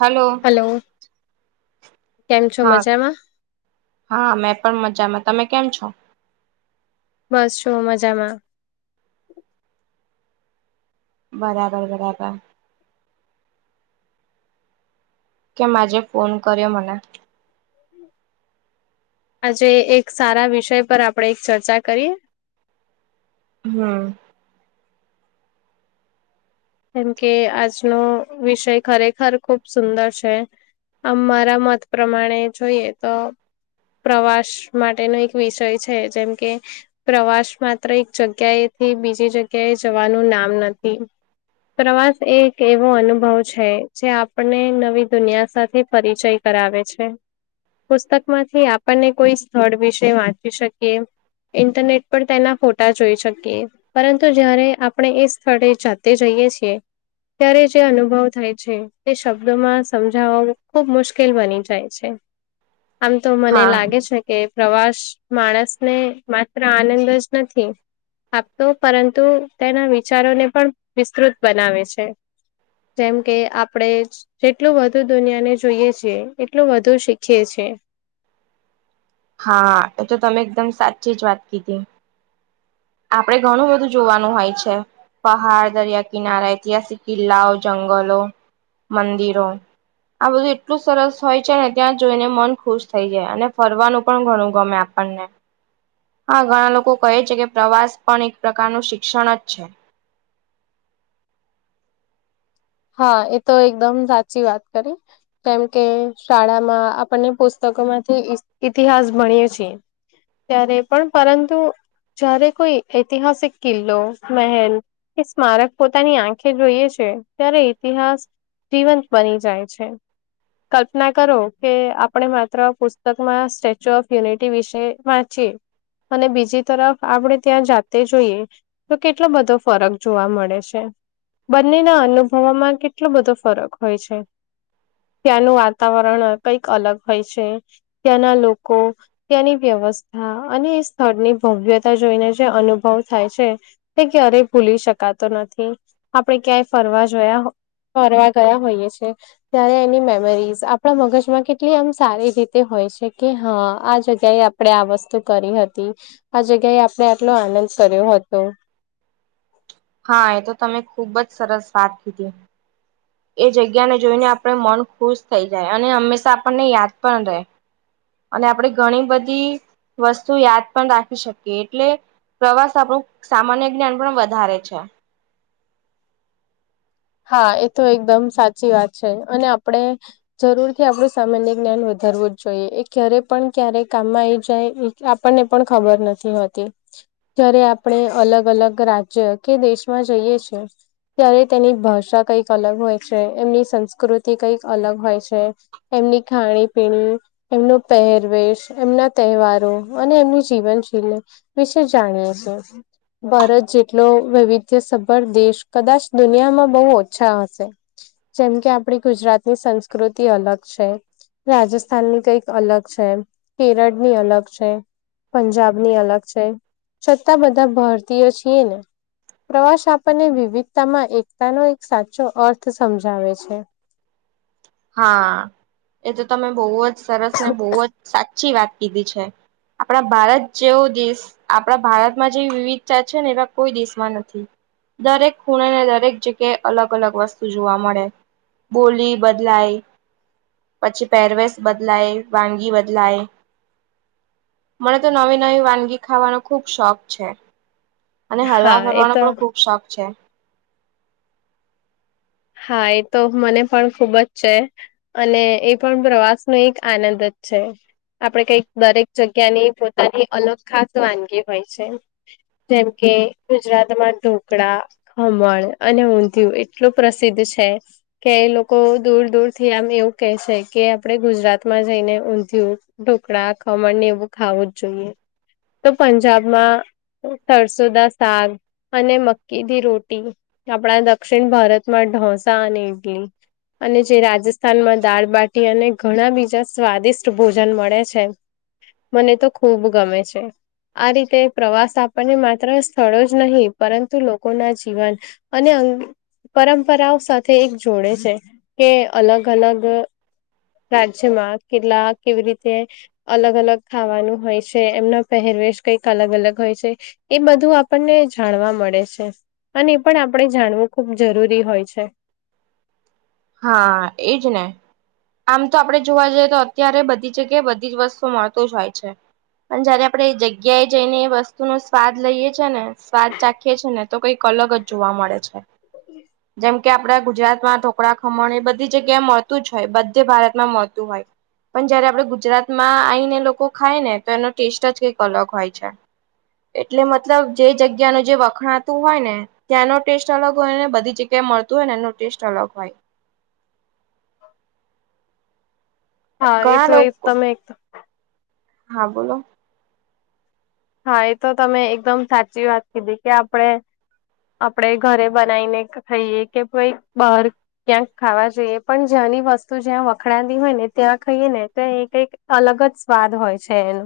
Hello. Hello, કેમ છો હા મજામાં? હા મેં પણ મજામાં, તમે કેમ છો? બસ છું મજામાં. બરાબર, બરાબર. કેમ આજે ફોન કર્યો મને? આજે એક સારા વિષય પર આપળે એક ચર્ચા કરીએ. હમ્મ. કેમ કે આજનો વિષય ખરેખર ખુબ સુંદર છે અમારા મત પ્રમાણે જોઈએ તો પ્રવાસ માટેનો એક વિષય છે, જેમ કે પ્રવાસ માત્ર એક જગ્યાએ થી બીજી જગ્યાએ જવાનું નામ નથી. પ્રવાસ એ એક એવો અનુભવ છે, જે આપને નવી દુનિયા સાથે પરિચય કરાવે છે, પુસ્તક માંથી આપણને કોઈ સ્થળ વિશે વાંચી શકીએ ઇન્ટરનેટ પર તેના ફોટા જોઈ શકીએ, પરંતુ જયારે આપણે એ સ્થળે જા તે જઈએ છીએ ત્યારે જે અનુભવ થાય છે. તે શબ્દમાં સમજાવો ખુબ મુશ્કેલ બની જાય છે. આમ તો મને હા લાગે છે. કે પ્રવાસ માણસને માત્ર આનંદ જ નથી આપતો પરંતુ તેના વિચારોને પણ વિસ્તૃત બનાવે છે. જેમ કે આપડે જ જેટલું વધુ દુનિયાને જોઈએ છે એટલું વધુ શીખીએ છે. હા એ તો તમે એકદમ સાચી જ વાત કીધી આપડે ઘણું બધું જોવાનું હોય છે. પહાડ દરિયા કિનારા ઐતિહાસિક કિલ્લાઓ જંગલો મંદિરો આ બધું એટલું સરસ હોય છે ત્યાં જોઈને મન ખુશ થઈ જાય અને ફરવાનું પણ ઘણુ ગમે આપણને હા ઘણા લોકો કહે છે કે પ્રવાસ પણ એક પ્રકારનું શિક્ષણ જ છે. હા એ તો એકદમ સાચી વાત કરી કેમ કે શાળા માં આપણને પુસ્તકો માંથી ઇતિહાસ ભણીએ છીએ. ત્યારે પણ પરંતુ જ્યારે કોઈ ઐતિહાસિક કિલ્લો મહેલ એ સ્મારક પોતાની આંખે જોઈએ છે. ત્યારે ઇતિહાસ જીવંત બની જાય છે. કલ્પના કરો કે આપણે માત્ર પુસ્તકમાં સ્ટેચ્યુ ઓફ યુનિટી વિશે વા છીએ અને બીજી તરફ આપણે ત્યાં જાતે જોઈએ. તો કેટલો બધો ફરક જોવા મળે છે બંનેના અનુ થવામાં કેટલો બધો ફરક હોય છે. ત્યાંનું વાતાવરણ કંઈક અલગ હોય છે ત્યાંના લોકો ત્યાંની વ્યવસ્થા અને એ સ્થળની ભવ્યતા જોઈને જે અનુભવ થાય છે. કે અરે ભૂલી શકાતો નથી આપડે ક્યાંય ફરવા જોયા ફરવા ગયા હોઈએ છે. ત્યારે એની મેમરીઝ આપણા મગજમાં કેટલી આમ સારી રીતે હોય છે કે હા આ જગ્યાએ આપણે આ વસ્તુ કરી હતી આ જગ્યાએ આપણે આટલો આનંદ કર્યો હતો. હા એ તો તમે ખુબ જ સરસ વાત કીધી એ જગ્યાને જોઈને આપણે મન ખુશ થઈ જાય અને હંમેશા આપણને યાદ પણ રહે અને આપણે ઘણી બધી વસ્તુ યાદ પણ રાખી શકીએ એટલે પ્રવાસ આપણું સામાન્ય જ્ઞાન પણ વધારે છે. હા એ તો એકદમ સાચી વાત છે અને આપડે જરૂર થી આપડું સામાન્ય જ્ઞાન વધારવું જ જોઈએ એ ક્યારે પણ ક્યારેય કામમાં આવી જાય ને આપણને પણ ખબર નથી હોતી જયારે આપડે અલગ અલગ રાજ્ય દેશમાં જઈએ છીએ ત્યારે તેની ભાષા કઈક અલગ હોય છે એમની સંસ્કૃતિ કઈક અલગ હોય છે. એમની ખાણી પીણી એમનો પહેરવેશ એમના તહેવારો અને એમની જીવનશૈલી વિશે જાણીએ છીએ. ભારત જેટલો વૈવિધ્ય સભળ દેશ કદાચ દુનિયામાં બહુ ઓછા હશે જેમ કે આપડી ગુજરાતની સંસ્કૃતિ અલગ છે. રાજસ્થાન કઈક અલગ છે. કેરળ અલગ છે. પંજાબની અલગ છે. છતાં બધા ભારતીયો છીએ ના. પ્રવાસ આપણને વિવિધતામાં એકતાનો એક સાચો અર્થ સમજાવે છે. હા એ તો તમે બહુ જ સરસ ને બહુ જ સાચી વાત કીધી છે. આપડા ભારત જેવો દેશ આપડા ભારતમાં જેવી વિવિધતા છે ને એવા કોઈ દેશમાં નથી. દરેક ખૂણને દરેક જગ્યાએ અલગ અલગ વસ્તુ જોવા મળે. બોલી બ બલાય પછી પેરવેશ બદલાય વાનગી બદલાય મને તો નવી નવી વાનગી ખાવાનો ખુબ શોખ છે. અને હરવા હા એ ફરવાનો તો પણ ખુબ શોખ છે. હા એ તો મને પણ ખુબ જ છે. અને એ પણ પ્રવાસનો એક આનંદજ છે. આપડે કઈક દરેક જગ્યા ની પોતાની અલગ ખાસ વાનગી હોય છે. જેમ કે ગુજરાતમાં ઢોકળા ખમણ અને ઊંધિયું એટલું પ્રસિદ્ધ છે કે એ લોકો દૂર દૂર થી આમ એવું કે છે કે આપડે ગુજરાતમાં જઈને ઊંધીયુ ઢોકળા ખમણ ને એવું ખાવું જ જોઈએ. તો પંજાબમાં સરરસોદા સાગ અને મક્કીથી રોટી આપડા દક્ષિણ ભારત મા ઢોસા અને ઈડલી અને જે રાજસ્થાનમાં દાળબાટી અને ઘણા બીજા સ્વાદિષ્ટ ભોજન મળે છે મને તો ખૂબ ગમે છે. આ રીતે પ્રવાસ આપણને માત્ર સ્થળો જ નહીં પરંતુ લોકો ના જીવન અને અંગ પરંપરાઓ સાથે એક જોડે છે કે અલગ અલગ રાજ્યમાં કેટલા કેવી રીતે અલગ અલગ ખાવાનું હોય છે. એમના પહેરવેશ કંઈક અલગ અલગ હોય છે. એ બધું આપણને જાણવા મળે છે. અને એ પણ આપડે જાણવું ખૂબ જરૂરી હોય છે. હા એજ ને આમ તો આપડે જોવા જઈએ તો અત્યારે બધી જગ્યાએ બધી જ વસ્તુ મળતું જ હોય છે. પણ જ્યારે આપડે એ જગ્યાએ જઈને એ વસ્તુ નો સ્વાદ લઈએ છે ને સ્વાદ ચાખીએ છી ને તો કઈક અલગ જ જોવા મળે છે જેમ કે આપડા ગુજરાતમાં તો કડા ખમણ એ બધી જગ્યાએ મળતું જ, હોય બધે ભારતમાં મળતું હોય. પણ જ્યારે આપડે ગુજરાતમાં આઈને એ લોકો ખાય ને તો એનો ટેસ્ટ જ કંઈક અલગ હોય છે. એટલે મતલબ જે જગ્યા નું જે વખણાતું હોય ને ત્યાંનો ટેસ્ટ અલગ હોય ને બધી જગ્યાએ મળતું હોય ને એનો ટેસ્ટ અલગ હોય હા ઘણા એતો એક લોકો તમે એક તો હા બોલો. હા એ તો એકદમ સાચી વાત કીધી કે આપડે આપડે ઘરે બનાઈ ને ખઈએ કે ભઈ બહાર ક્યાંક ખાવા જઈએ પણ જ્યાંની વસ્તુ જ્યાં વખણાતી હોય ને ત્યાં ખઈએ ને તો એ કઈક અલગ જ સ્વાદ હોય છે એનો.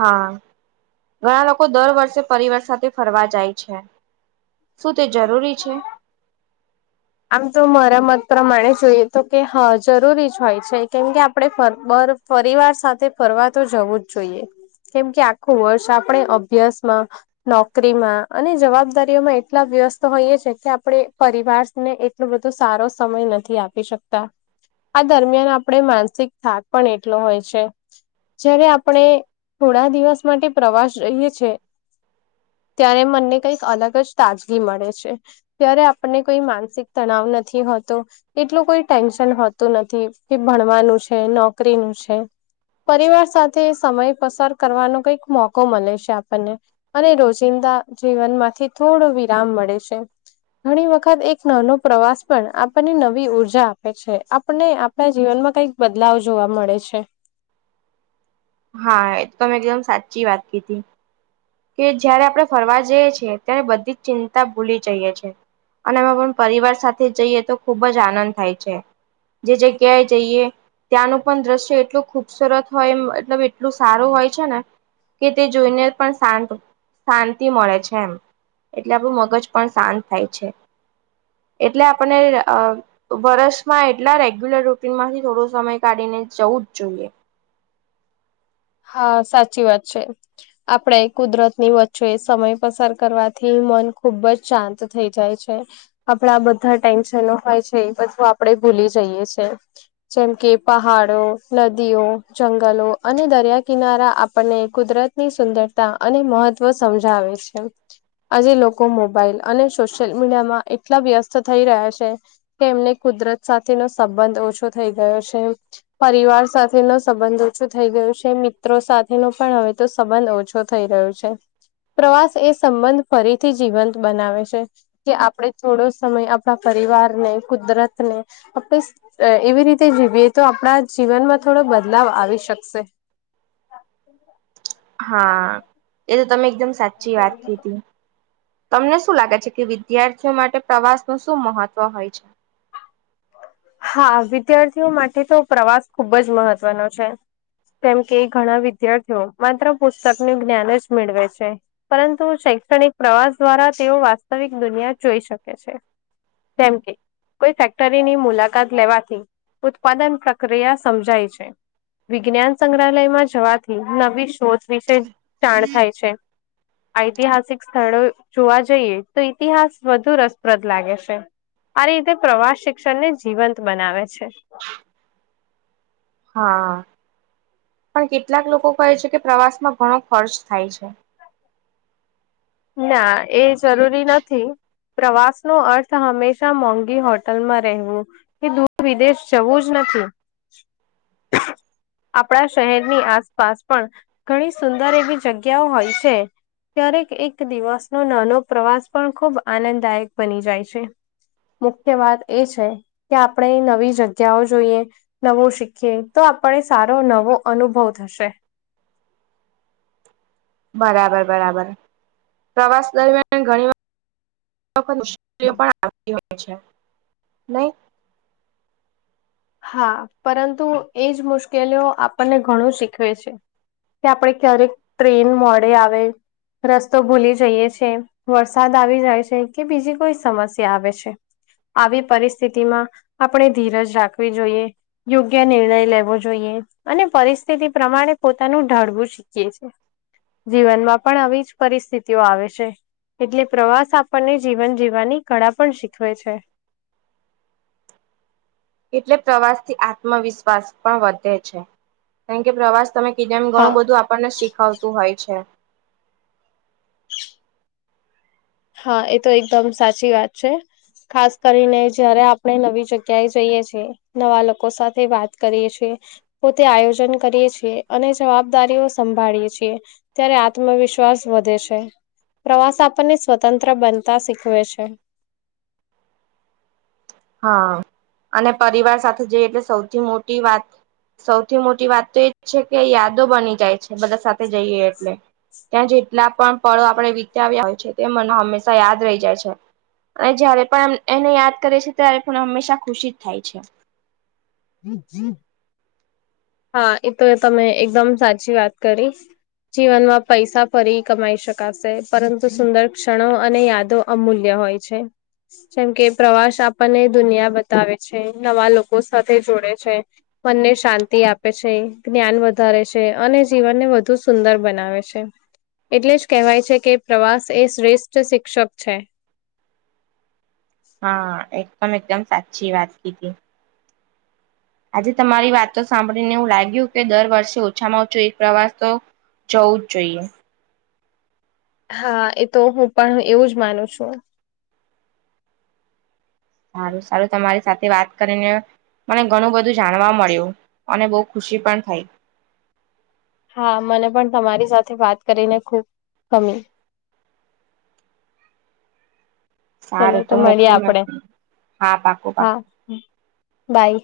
હા ઘણા લોકો દર વર્ષે પરિવાર સાથે ફરવા જાય છે. શું તે જરૂરી છે? આમ તો મારા મત પ્રમાણે જોઈએ તો કે હ જરૂરી જ હોય છે. કેમ કે આપડે ફર બર પરિવાર સાથે ફરવા તો જવું જ જોઈએ. કેમ કે આખું વર્ષ આપડે અભ્યાસમાં નોકરીમાં અને જવાબદારીઓમાં એટલા વ્યસ્ત હોઈએ છે કે આપડે પરિવાર ને એટલું બધું સારો સમય નથી આપી શકતા આ દરમિયાન આપડે માનસિક થાક પણ એટલો હોય છે. જ્યારે આપણે થોડા દિવસ માટે પ્રવાસ જઈએ છે. ત્યારે મન ને કઈક અલગ જ તાજગી મળે છે ત્યારે આપણને કોઈ માન સીક તણાવ નથી હોતો એટલું કોઈ ટેન્શન હોતું નથી કે ભણવાનું છે નોકરીનું છે પરિવાર સાથે સમય પસાર કરવાનો કઈક મોકો મલે છે આપણને અને રોજિંદા જીવનમાંથી થોડો વિરામ મળે છે ઘણી વખત એ નાનો પ્રવાસ પણ આ આપણને નવી ઉર્જા આપે છે આપને આપણા જીવનમાં કઈક બદલાવ જોવા મળે છે. હા તમે એકદમ સાચી વાત કીધી કે જયારે આપણે ફરવા જઈએ છીએ ત્યારે બધી જ ચિંતા ભૂલી જઈએ છીએ. અને એમાં પણ પરિવાર સાથે જઈએ તો ખુબ આનંદ થાય છે. જે જગ્યાએ જઈએ ત્યાંનું પણ દ્રશ્ય એટલું ખુબસુરત હોય મતલબ એટલું સારું હોય છે ને કે તે જોઈને પણ શાંત શાંતિ મળે છે એમ એટલે આપણું મગજ પણ શાંત થાય છે. એટલે આપને અ વર્ષમાં એટલા રેગ્યુલર રૂટીનમાંથી થોડો સમય કાઢીને જવું જ જોઈએ. હા સાચી વાત છે. આપણે કુદરત ની વચ્ચે સમય પસાર કરવાથી મન ખુબ જ શાંત થઈ જાય છે. આપડા આ બધા ટેન્શનો હોય છે એ બધું આપણે ભૂલી જઈએ છે. જેમ કે પહાડો નદીઓ જંગલો અને દરિયા કિનારા આપણને કુદરતની સુંદરતા અને મહત્વ સમજાવે છે. આજે લોકો મોબાઈલ અને સોશિયલ મીડિયામાં એટલા વ્યસ્ત થઈ રહ્યા છે. કે એમને કુદરત સાથેનો સંબંધ ઓછો થઈ ગયો છે. પરિવાર સાથે નો સંબંધ ઓછો થઈ ગયો છે મી સાથેનો પણ હવે તો સંબંધ ઓછો થઈ રહ્યો છે પ્રવાસ એ સંબંધ ફરી થી જીવંત બનાવે છે કે આપડે થોડો સમય આ આપણા પરિવારને કુદરતને આપણી અ એવી રીતે જીવીએ તો આપણા જીવનમાં થોડો બદલાવ આવી શકશે [inaudible] હા એ તો તમે એકદમ સાચી વાત કીઘી તમને શું લાગે છે કે વિદ્યાર્થીઓ માટે પ્રવાસ નું શું મહત્વ હોય છે. હા વિદ્યાર્થીઓ માટે તો પ્રવાસ ખુબ જ મહત્વનો છે. કેમ કે ઘણા વિદ્યાર્થીઓ માત્ર પુસ્તકનું જ્ઞાનજ મેળવે છે. પરંતુ શૈક્ષણિક પ્રવાસ દ્વારા તેઓ વાસ્તવિક દુનિયા જોઈ શકે છે. જેમ કે કોઈ ફેક ક્ટરીની મુલાકાત લેવાથી ઉત્પાદન પ્રક્રિયા સમજાય છે. વિજ્ઞાન સંગ્રહાલયમાં જવાથી નવી શોધ વિશે જાણ થાય છે ઐતિહાસિક સ્થળો જોવા જઈએ તો ઇતિહાસ વધુ રસપ્રદ લાગે છે. અરે એતો પ્રવાસ શિક્ષણને જીવંત બનાવે છે. હા. પણ કેટલાક લોકો કહે છે કે, પ્રવાસમાં ઘણો ખર્ચ થાય છે. ના, એ જરૂરી નથી. પ્રવાસ નો અર્થ હંમેશા મોંઘી હોટલમાં રહેવું એ દૂર વિદેશ જવું જ નથી. આપણા શહેરની આસપાસ પણ ઘણી સુંદર એવી જગ્યાઓ હોય છે. ક્યારેક એક દિવસનો નાનો પ્રવાસ પણ ખૂબ આનંદદાયક બની જાય છે. મુખ્ય વાત એ છે, કે આપણે નવી જગ્યાઓ જોઈએ. નવું શીખીએ, તો આપણે સારો નવો અનુભવ થશે. બરાબર, બરાબર, પ્રવાસ દરમિયાન ઘણી વાર મુશ્કેલીઓ પણઆવતી હોઈ છે નઈ હા પરંતુ એજ મુશ્કેલીઓ આપણને ઘણું શીખવે છે. કે આપણે ક્યારેક ટ્રેન મોડે આવે, રસ્તો ભૂલી જઈએ છે. વરસાદ આવી જાય છે, કે બીજી કોઈ સમસ્યા આવે છે. આવી પરિસ્થિતિમાં આપણે ધીરજ રાખવી જોઈએ. યોગ્ય નિર્ણય લેવો જોઈએ અને પરિસ્થિતિ પ્રમાણે પોતાનું ઢાળવું છે, જીવનમાં પણ આવીજ પરિસ્થિતિઓ આવે છે. એટલે પ્રવાસ આપણને જીવન જીવાની કળા પણ શીખવે છે. [inaudible] એટલે પ્રવાસ થી આત્મવિશ્વાસ પણ વધે છે. કારણ કે પ્રવાસ તમે કીધુ એમ હા ઘણું બધું આપણને શીખવતું હોય છે. હા એ તો એકદમ સાચી વાત છે. ખાસ કરીને જયારે આપણે નવી જગ્યાએ જઈએ છીએ. નવા લોકો સાથે વાત કરીએ છીએ. પોતે આયોજન કરીએ છીએ, અને જવાબદારીઓ સંભાળીએ છીએ. ત્યારે આત્મવિશ્વાસ વધે છે, પ્રવાસ આપણને સ્વતંત્ર બનતા શીખવે છે. હા, અને પરિવાર સાથે જઈયે એટલે સૌથી મોટી વાત સૌથી મોટી વાત તો એજ છે, કે યાદો બની જાય છે, બધા સાથે જઈએ એટલે. ત્યાં જેટલા પણ પળો આપણે વિતાવ્યા હોય છે, તે મને હંમેશા યાદ રહી જાય છે. અને જયારે પણ એમ એને યાદ કરે છે, ત્યારે પણ હંમેશા ખુશી જ થાય છે. હા એ તો તમે એકદમ સાચી વાત કરી. જીવનમાં પૈસા ફરી કમાઈ શકાશે, પરંતુ સુંદર ક્ષણો અને યાદો અમૂલ્ય હોય. છે, જેમ કે પ્રવાસ આપણને દુનિયા બતાવે છે, નવા લોકો સાથે જોડે છે મનને શાંતિ આપે છે, જ્ઞાન વધારે છે, અને જીવનને વધુ સુંદર બનાવે છે. એટલે જ કહેવાય છે કે પ્રવાસ એ શ્રેષ્ઠ શિક્ષક છે. હા, એકદમ એકદમ સાચી વાત કીધી આજે તમારી વાતો સાંભળીને એવું લાગ્યું, કે દર વર્ષે ઓછામાં ઓછો એક પ્રવાસ તો જઉજ જોઈએ. હા, એ તો હું પણ એવું જ માનું છું. સારું સારું, તમારી સાથે વાત કરીને મને ઘણું બધું જાણવા મળ્યું, અને બહુ ખુશી પણ થઈ. હા, મને પણ તમારી સાથે વાત કરીને ખુબ ગમી ચલો સારું તો મળીએ મોકું આપડે. નથી. હા પાકું હા પાકું હા બાય.